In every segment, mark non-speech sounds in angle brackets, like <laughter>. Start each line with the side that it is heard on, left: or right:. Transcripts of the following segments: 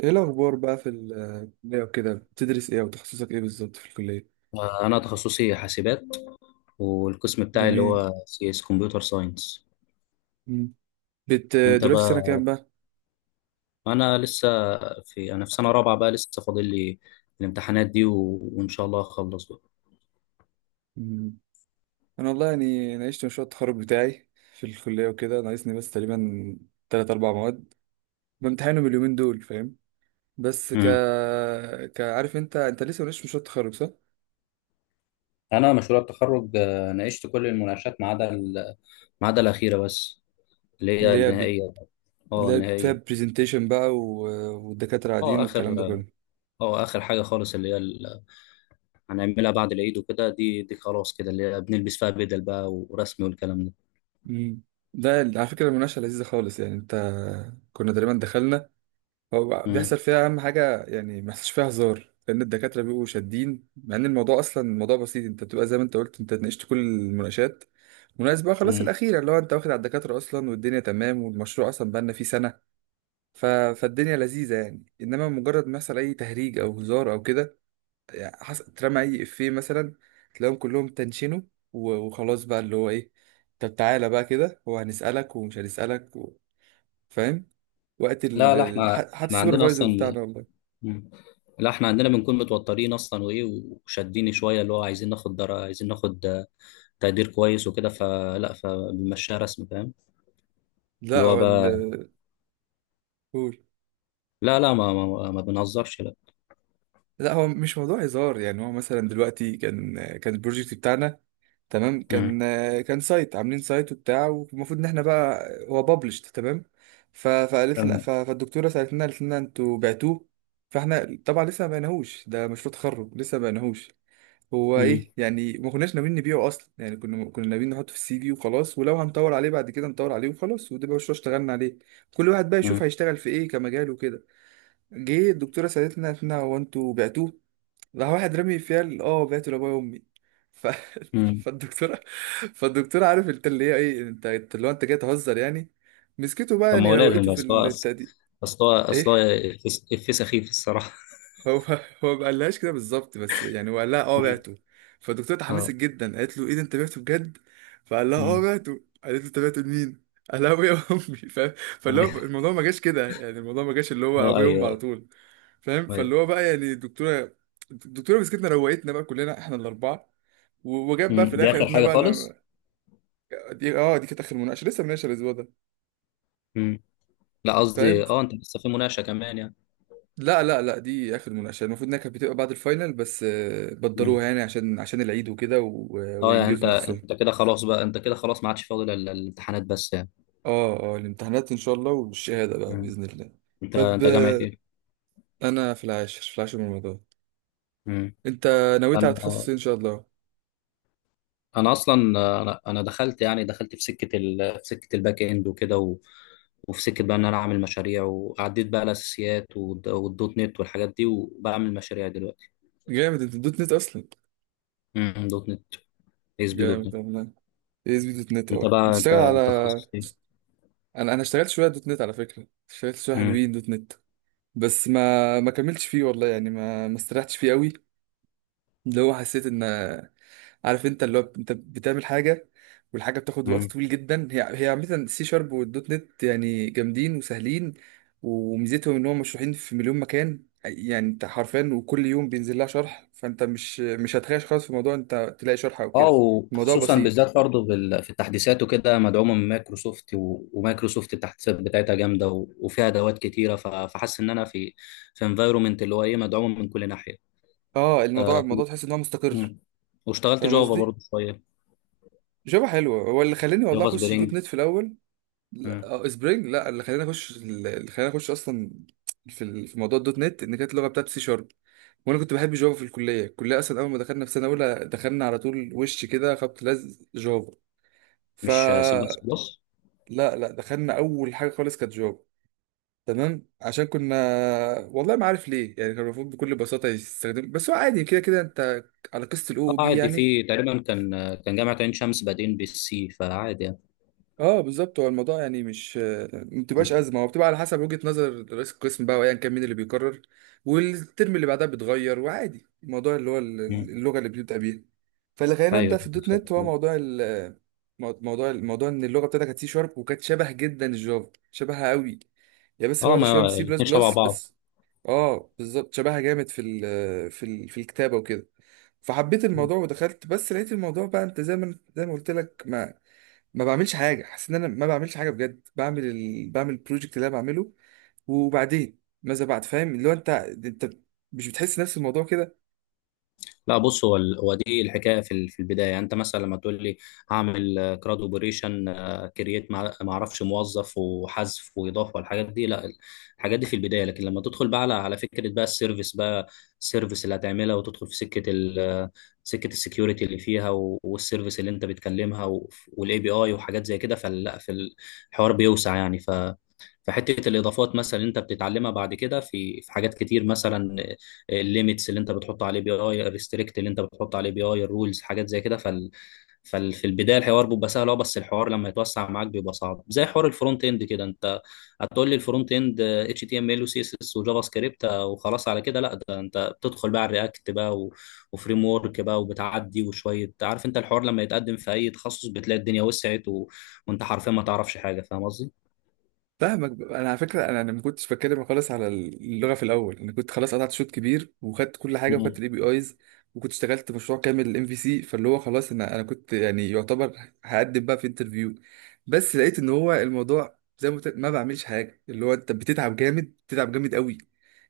right: ايه الاخبار بقى في الكليه وكده؟ بتدرس ايه وتخصصك ايه بالظبط في الكليه؟
left: آه، أنا تخصصي حاسبات. والقسم بتاعي اللي
right: جميل.
left: هو CS، كمبيوتر ساينس.
right: مم. بت
left: أنت
right: دلوقتي سنه
left: بقى؟
right: كام بقى؟
left: أنا لسه، في سنة رابعة بقى، لسه فاضل لي الامتحانات دي. وإن شاء الله أخلص بقى.
right: مم. انا والله يعني ناقشت مشروع التخرج بتاعي في الكليه وكده، ناقصني بس تقريبا تلات اربع مواد بامتحنهم اليومين دول، فاهم؟ بس ك
left: مم.
right: ك عارف انت لسه ناقشت مشروع التخرج، صح؟
left: أنا مشروع التخرج، ناقشت كل المناقشات، ما عدا الأخيرة بس، اللي هي
right: اللي هي بت...
left: النهائية. أه،
right: اللي هي فيها
left: النهائية.
right: برزنتيشن بقى والدكاتره
left: أه،
right: قاعدين
left: آخر
right: والكلام ده
left: أه
right: كله.
left: آه، آخر حاجة خالص، هنعملها بعد العيد وكده. دي خلاص كده، اللي هي بنلبس فيها بدل بقى ورسمي والكلام ده.
right: مم. ده على فكره المناقشه لذيذه خالص، يعني انت كنا تقريبا دخلنا، هو
left: مم.
right: بيحصل فيها اهم حاجه، يعني ما فيش فيها هزار لان الدكاتره بيبقوا شادين، مع ان الموضوع اصلا الموضوع بسيط. انت بتبقى زي ما انت قلت، انت ناقشت كل المناقشات مناسبة بقى، خلاص
left: مم.
right: الاخيره اللي هو انت واخد على الدكاتره اصلا والدنيا تمام، والمشروع اصلا بقالنا فيه سنه. ف... فالدنيا لذيذه يعني، انما مجرد ما يحصل اي تهريج او هزار او كده، يعني اترمى اي افيه مثلا، تلاقيهم كلهم تنشنوا وخلاص بقى اللي هو ايه. طب تعالى بقى كده، هو هنسالك ومش هنسألك فاهم؟ وقت
left: لا، لا، احنا
right: حتى
left: احنا عندنا
right: السوبرفايزر
left: اصلا.
right: بتاعنا والله.
left: مم. لا، احنا عندنا بنكون متوترين اصلا، وايه، وشادين شويه، اللي هو عايزين ناخد تقدير كويس وكده، فلا، فبنمشيها رسم، فاهم.
right: لا
left: اللي هو
right: هو
left: بقى.
right: قول.
left: لا، لا، ما بنهزرش، لا.
right: لا هو مش موضوع هزار يعني، هو مثلا دلوقتي كان البروجكت بتاعنا تمام،
left: مم.
right: كان كان سايت، عاملين سايت وبتاع والمفروض ان احنا بقى هو بابلشت تمام. فقالت لنا،
left: تمام.
right: فالدكتوره سالتنا قالت لنا انتوا بعتوه؟ فاحنا طبعا لسه ما بعناهوش، ده مشروع تخرج لسه ما بعناهوش هو.
left: مم.
right: ايه يعني ما كناش ناويين نبيعه اصلا، يعني كنا ناويين نحطه في السي في وخلاص، ولو هنطور عليه بعد كده نطور عليه وخلاص. وده بقى مشروع اشتغلنا عليه، كل واحد بقى
left: مم.
right: يشوف هيشتغل في ايه كمجال وكده. جه الدكتورة سألتنا قالت لنا هو انتوا بعتوه؟ راح واحد رامي فيها اه بعته لابويا وامي. ف... <laughs>
left: مم.
right: فالدكتورة، فالدكتورة عارف انت اللي هي ايه، انت اللي هو انت جاي تهزر يعني، مسكته بقى
left: طب، ما
right: يعني
left: هو
right: روقته
left: لازم،
right: في
left: بس هو أص-
right: البتاع دي.
left: اصل هو
right: <laughs>
left: اصل هو إفيه سخيف الصراحه.
right: هو <laughs> هو ما قالهاش كده بالظبط بس، يعني هو قال لها اه
left: مم.
right: بعته. فالدكتوره
left: <laughs>
right: اتحمست
left: اه.
right: جدا قالت له ايه ده، انت بعته بجد؟ فقال لها اه
left: مم.
right: بعته. قالت له انت بعته لمين؟ <laughs> قال لها ابويا وامي، فاهم؟ فاللي هو الموضوع ما جاش كده يعني، الموضوع ما جاش اللي هو
left: اه،
right: ابويا وامي على
left: ايوه،
right: طول، فاهم؟ فاللي
left: ايوه.
right: هو بقى يعني الدكتوره، الدكتوره مسكتنا روقتنا بقى كلنا احنا الاربعه، وجاب بقى
left: مم.
right: في
left: دي
right: الاخر
left: اخر
right: قالت لنا
left: حاجه
right: بقى
left: خالص.
right: لما، دي اه دي كانت اخر مناقشه، لسه مناقشه الاسبوع ده
left: مم. لا، قصدي،
right: فاهم.
left: انت لسه في مناقشه كمان؟
right: لا لا لا دي اخر مناقشه، المفروض انها كانت بتبقى بعد الفاينل، بس
left: يعني،
right: بدروها يعني عشان عشان العيد وكده
left: اه، يعني، انت
right: وينجزوا نفسهم.
left: انت كده خلاص بقى، انت كده خلاص ما عادش فاضل الامتحانات بس يعني.
right: اه اه الامتحانات ان شاء الله، والشهاده بقى
left: مم.
right: باذن الله.
left: انت
right: طب
left: انت جامعة ايه؟
right: انا في العاشر، في العاشر من رمضان.
left: مم.
right: انت نويت على تخصص
left: انا
right: إيه ان شاء الله؟
left: انا اصلا، انا دخلت يعني، دخلت في سكة ال... في سكة الباك اند وكده. وفي سكة بقى ان انا اعمل مشاريع، وعديت بقى الاساسيات والدوت نت والحاجات دي، وبعمل مشاريع دلوقتي.
right: جامد، انت دوت نت اصلا؟
left: مم. دوت نت، اس بي دوت
right: جامد
left: نت
right: والله. إيه اس بي دوت نت،
left: انت
right: اه
left: بقى، انت
right: بتشتغل على،
left: انت تخصص ايه؟
right: انا اشتغلت شويه دوت نت على فكره، اشتغلت شويه
left: مم.
right: حلوين دوت نت، بس ما كملتش فيه والله، يعني ما استريحتش فيه قوي. اللي هو حسيت ان عارف انت اللي هو انت بتعمل حاجه، والحاجه بتاخد وقت
left: مم.
right: طويل جدا، هي هي عامه السي شارب والدوت نت يعني جامدين وسهلين، وميزتهم ان هم مشروحين في مليون مكان، يعني انت حرفيا وكل يوم بينزل لها شرح، فانت مش هتخايش خالص في موضوع، انت تلاقي شرح او
left: اه،
right: كده. الموضوع
left: وخصوصا
right: بسيط.
left: بالذات برضه في التحديثات وكده، مدعومه من مايكروسوفت، ومايكروسوفت التحديثات بتاعتها جامده، وفيها ادوات كتيره، فحاسس ان انا في انفايرومنت اللي هو ايه، مدعومه من كل ناحيه.
right: اه الموضوع،
left: آه.
right: الموضوع تحس ان هو مستقر،
left: مم. واشتغلت
right: فاهم
left: جافا
right: قصدي؟
left: برضه شويه.
right: جافا حلوه، هو اللي خلاني والله
left: جافا
right: اخش دوت
left: سبرينج.
right: نت في الاول. لا
left: مم.
right: اه سبرينج، لا اللي خلاني اخش، اللي خلاني اخش اصلا في في موضوع الدوت نت ان كانت اللغه بتاعت سي شارب، وانا كنت بحب جافا في الكليه. الكليه اصلا اول ما دخلنا في سنه اولى دخلنا على طول وش كده خبط لزق جافا. ف
left: مش C++.
right: لا لا دخلنا اول حاجه خالص كانت جافا، تمام عشان كنا، والله ما عارف ليه يعني، كان المفروض بكل بساطه يستخدم، بس هو عادي كده كده انت، على قصه الاو
left: اه،
right: او بي
left: عادي،
right: يعني.
left: في تقريبا كان جامعه عين شمس، بعدين بالسي، فعادي يعني.
right: اه بالظبط، هو الموضوع يعني مش ما بتبقاش
left: مم.
right: ازمه، هو بتبقى على حسب وجهه نظر رئيس القسم بقى، وايا كان مين اللي بيقرر، والترم اللي بعدها بيتغير وعادي. الموضوع اللي هو
left: مم.
right: اللغه اللي بنبدا بيها، فاللي خلينا نبدا في
left: ايوه
right: الدوت
left: بالظبط
right: نت هو
left: كده.
right: موضوع موضوع، الموضوع ان اللغه بتاعتها كانت سي شارب وكانت شبه جدا الجافا، شبهها قوي، هي بس
left: اه،
right: واخده شويه من
left: ما
right: سي بلس
left: الاثنين شبه
right: بلس
left: بعض.
right: بس. اه بالظبط، شبهها جامد في ال في ال في الكتابه وكده. فحبيت الموضوع ودخلت، بس لقيت الموضوع بقى انت زي ما قلت لك، ما بعملش حاجه، حاسس ان انا ما بعملش حاجه بجد، بعمل بعمل البروجكت اللي انا بعمله، وبعدين ماذا بعد، فاهم؟ اللي هو انت مش بتحس نفس الموضوع كده.
left: لا، بص، هو دي الحكايه، في البدايه يعني، انت مثلا لما تقول لي هعمل كراد اوبريشن، كرييت ما اعرفش موظف، وحذف، واضافه، والحاجات دي، لا. الحاجات دي في البدايه، لكن لما تدخل بقى على فكره بقى السيرفيس بقى، السيرفيس اللي هتعملها، وتدخل في سكه السكيورتي اللي فيها، والسيرفيس اللي انت بتكلمها، والاي بي اي وحاجات زي كده، فلا، في الحوار بيوسع يعني، فحته الاضافات مثلا، انت بتتعلمها بعد كده، في حاجات كتير مثلا، الليميتس اللي انت بتحط عليه بي اي، الريستريكت اللي انت بتحط عليه بي اي، الرولز، حاجات زي كده، ففي البدايه الحوار بيبقى سهل، اه، بس الحوار لما يتوسع معاك بيبقى صعب، زي حوار الفرونت اند كده، انت هتقول لي الفرونت اند HTML، وسي اس اس، وجافا سكريبت، وخلاص على كده، لا، ده انت بتدخل بقى على الرياكت بقى، وفريم ورك بقى، وبتعدي، وشويه عارف انت، الحوار لما يتقدم في اي تخصص بتلاقي الدنيا وسعت، وانت حرفيا ما تعرفش حاجه، فاهم قصدي؟
right: فاهمك. انا على فكره، أنا ما كنتش بتكلم خالص على اللغه في الاول، انا كنت خلاص قطعت شوط كبير وخدت كل حاجه وخدت الاي بي ايز، وكنت اشتغلت مشروع كامل الام في سي، فاللي هو خلاص، انا كنت يعني يعتبر هقدم بقى في انترفيو. بس لقيت ان هو الموضوع زي ما قلت لك، ما بعملش حاجه اللي هو انت بتتعب جامد، بتتعب جامد قوي،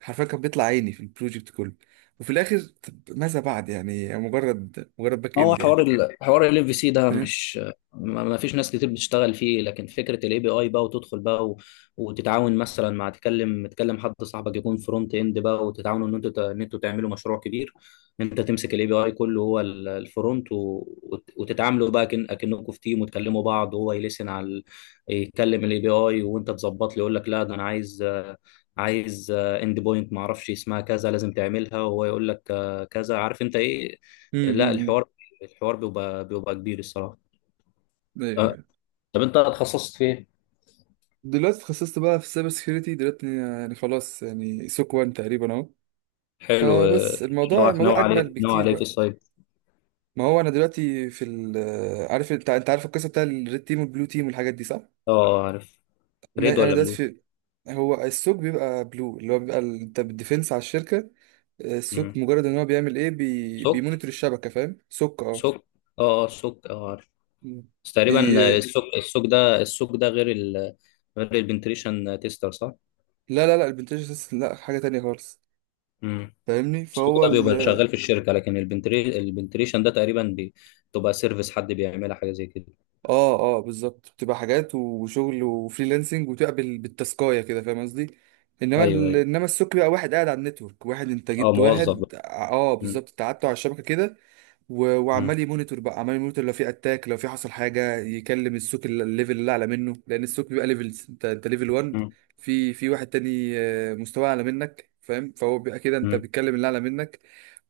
right: حرفيا كان بيطلع عيني في البروجكت كله، وفي الاخر طب ماذا بعد يعني، مجرد مجرد باك
left: ما هو
right: اند يعني.
left: حوار ال... حوار ال في سي
right: <laughs>
left: ده،
right: فاهم؟
left: مش ما فيش ناس كتير بتشتغل فيه، لكن فكره الاي بي اي بقى، وتدخل بقى، وتتعاون مثلا، مع تكلم حد صاحبك يكون فرونت اند بقى، وتتعاونوا ان انتوا تعملوا مشروع كبير، ان انت تمسك الاي بي اي كله، هو الفرونت، وتتعاملوا بقى كأنكم في تيم، وتكلموا بعض، وهو يلسن على يتكلم الاي بي اي، وانت تظبط لي، يقول لك لا ده انا عايز، عايز اند بوينت ما اعرفش اسمها كذا، لازم تعملها، وهو يقول لك كذا عارف انت ايه. لا،
right: أمم، أمم.
left: الحوار بيبقى كبير الصراحه. أه.
right: ايوه.
left: طب انت اتخصصت في ايه؟
right: دلوقتي اتخصصت بقى في السايبر سكيورتي دلوقتي، يعني خلاص يعني سوك وان تقريبا اهو.
left: حلو،
right: فبس الموضوع،
left: نوع
right: الموضوع اجمل
left: عليه، نوع
right: بكتير
left: عليه في
right: بقى.
left: السايب.
right: ما هو انا دلوقتي في ال، عارف انت، انت عارف القصه بتاع الريد تيم والبلو تيم والحاجات دي، صح؟
left: اه، عارف.
right: ما
left: ريد
right: انا
left: ولا
right: دلوقتي
left: بلو؟
right: في، هو السوك بيبقى بلو، اللي هو بيبقى انت بالديفنس على الشركه. السوك
left: مم.
right: مجرد ان هو بيعمل
left: سوك.
right: بيمونيتور الشبكه، فاهم؟ سوك اه.
left: سوك. اه، سوك، اه عارف. بس
right: بي،
left: تقريبا. السوك ده غير ال غير البنتريشن تيستر صح؟
right: لا لا لا البنتاج لا، حاجه تانية خالص.
left: مم.
right: فاهمني؟
left: السوك
right: فهو
left: ده بيبقى شغال في الشركه، لكن البنتريشن ده تقريبا بتبقى سيرفيس حد بيعملها حاجه زي كده.
right: اه اه بالظبط، بتبقى حاجات وشغل وفريلانسنج وتقبل بالتاسكايه كده، فاهم قصدي؟
left: ايوه، ايوه.
right: انما السوق بقى واحد قاعد على النتورك، واحد انت
left: اه،
right: جبت
left: موظف بقى.
right: واحد اه
left: مم.
right: بالظبط انت قعدته على الشبكه كده،
left: مم.
right: وعمال يمونيتور بقى، عمال يمونيتور لو في اتاك، لو في حصل حاجه يكلم السوق الليفل اللي اعلى منه، لان السوق بيبقى ليفلز، انت ليفل 1،
left: مم.
right: في في واحد تاني مستواه اعلى منك فاهم. فهو بيبقى كده، انت
left: مم.
right: بتكلم اللي اعلى منك.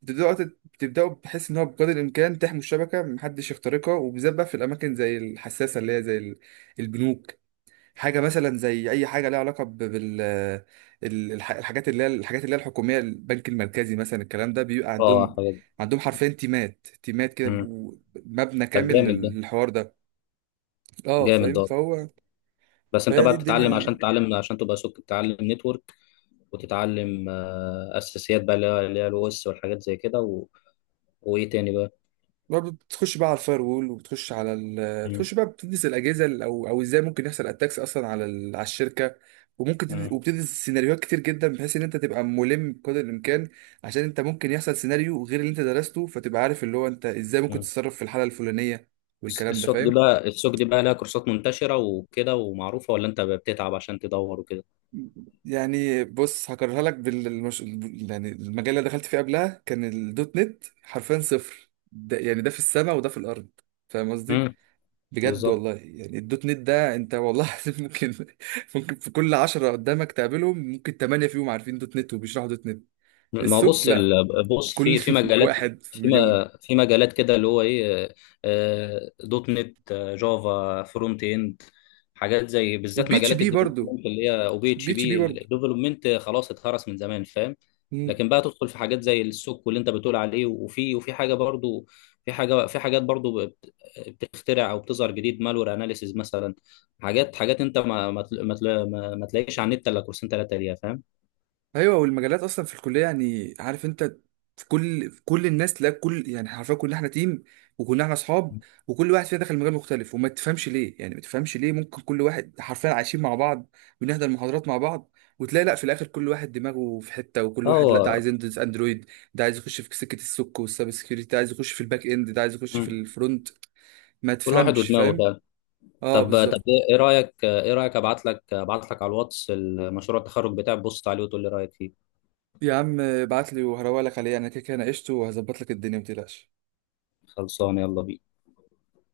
right: بتبداوا بحيث ان هو بقدر الامكان تحموا الشبكه محدش يخترقها، وبالذات بقى في الاماكن زي الحساسه اللي هي زي البنوك، حاجه مثلا زي اي حاجه ليها علاقه بال الحاجات اللي هي الحاجات اللي هي الحكوميه، البنك المركزي مثلا، الكلام ده بيبقى
left: اه،
right: عندهم،
left: حاجه.
right: عندهم حرفيا تيمات تيمات كده،
left: مم.
right: مبنى
left: طب
right: كامل
left: جامد ده.
right: للحوار ده. اه
left: جامد
right: فاهم.
left: ده.
right: فهو
left: بس انت
right: فهي
left: بقى
right: دي
left: بتتعلم
right: الدنيا.
left: عشان تتعلم، عشان تبقى سوق، تتعلم نتورك، وتتعلم اساسيات بقى، اللي هي الاو اس والحاجات زي كده، وايه تاني بقى.
right: ما بتخش بقى على الفاير وول وبتخش على
left: مم.
right: بتخش بقى بتدرس الاجهزه او او ازاي ممكن يحصل اتاكس اصلا على على الشركه،
left: مم.
right: وبتدرس سيناريوهات كتر جدا بحيث ان انت تبقى ملم بقدر الامكان، عشان انت ممكن يحصل سيناريو غير اللي انت درسته، فتبقى عارف اللي هو انت ازاي ممكن
left: مم.
right: تتصرف في الحاله الفلانيه والكلام ده،
left: السوق دي
right: فاهم؟
left: بقى السوق دي بقى لها كورسات منتشرة وكده ومعروفة، ولا انت بتتعب عشان تدور وكده؟
right: يعني بص هكررها لك يعني المجال اللي دخلت فيه قبلها كان الدوت نت حرفيا صفر، ده يعني ده في السماء وده في الارض، فاهم قصدي؟
left: مم.
right: بجد
left: بالظبط.
right: والله، يعني الدوت نت ده انت والله العظيم ممكن، ممكن في كل عشرة قدامك تقابلهم ممكن تمانية فيهم عارفين دوت نت وبيشرحوا دوت نت.
left: ما هو
right: السوق
left: بص
right: لا،
left: بص
right: كل
left: في
right: <laughs>
left: مجالات،
right: واحد في
left: في
right: مليون.
left: ما- في مجالات كده، اللي هو ايه، دوت نت، جافا، فرونت اند، حاجات زي بالذات
right: والبي اتش
left: مجالات
right: بي برضه،
left: الديفلوبمنت، اللي هي او بي اتش
right: بي اتش بي
left: بي
right: برضه.
left: الديفلوبمنت خلاص اتهرس من زمان، فاهم. لكن بقى تدخل في حاجات زي السوق واللي انت بتقول عليه، وفي حاجه برضو، في حاجات برضو بتخترع او بتظهر جديد، مالور اناليسيز مثلا، حاجات حاجات انت ما ما تل- ما تل- ما- ما تلاقيش على النت الا كورسين ثلاثه ليها، فاهم.
right: ايوه، والمجالات اصلا في الكليه يعني عارف انت، في كل الناس تلاقي كل، يعني حرفيا كلنا احنا تيم وكلنا احنا اصحاب، وكل واحد فينا دخل مجال مختلف، وما تفهمش ليه يعني، ما تفهمش ليه، ممكن كل واحد حرفيا عايشين مع بعض، بنحضر محاضرات مع بعض، وتلاقي لا في الاخر كل واحد دماغه في حته، وكل واحد لا ده
left: اه،
right: عايز يندرس اندرويد، ده عايز يخش في سكه السوك والسايبر سكيورتي، ده عايز يخش في الباك اند، ده عايز يخش في الفرونت. ما
left: كل واحد
right: تفهمش
left: ودماغه
right: فاهم.
left: فعلا.
right: اه
left: طب،
right: بالظبط.
left: ايه رايك، ابعت لك على الواتس المشروع التخرج بتاعك، بص عليه وتقول لي رايك فيه.
right: يا عم ابعت لي وهروق لك عليه، يعني انا كده كده ناقشته وهظبط لك الدنيا ما تقلقش.
left: خلصان، يلا بينا.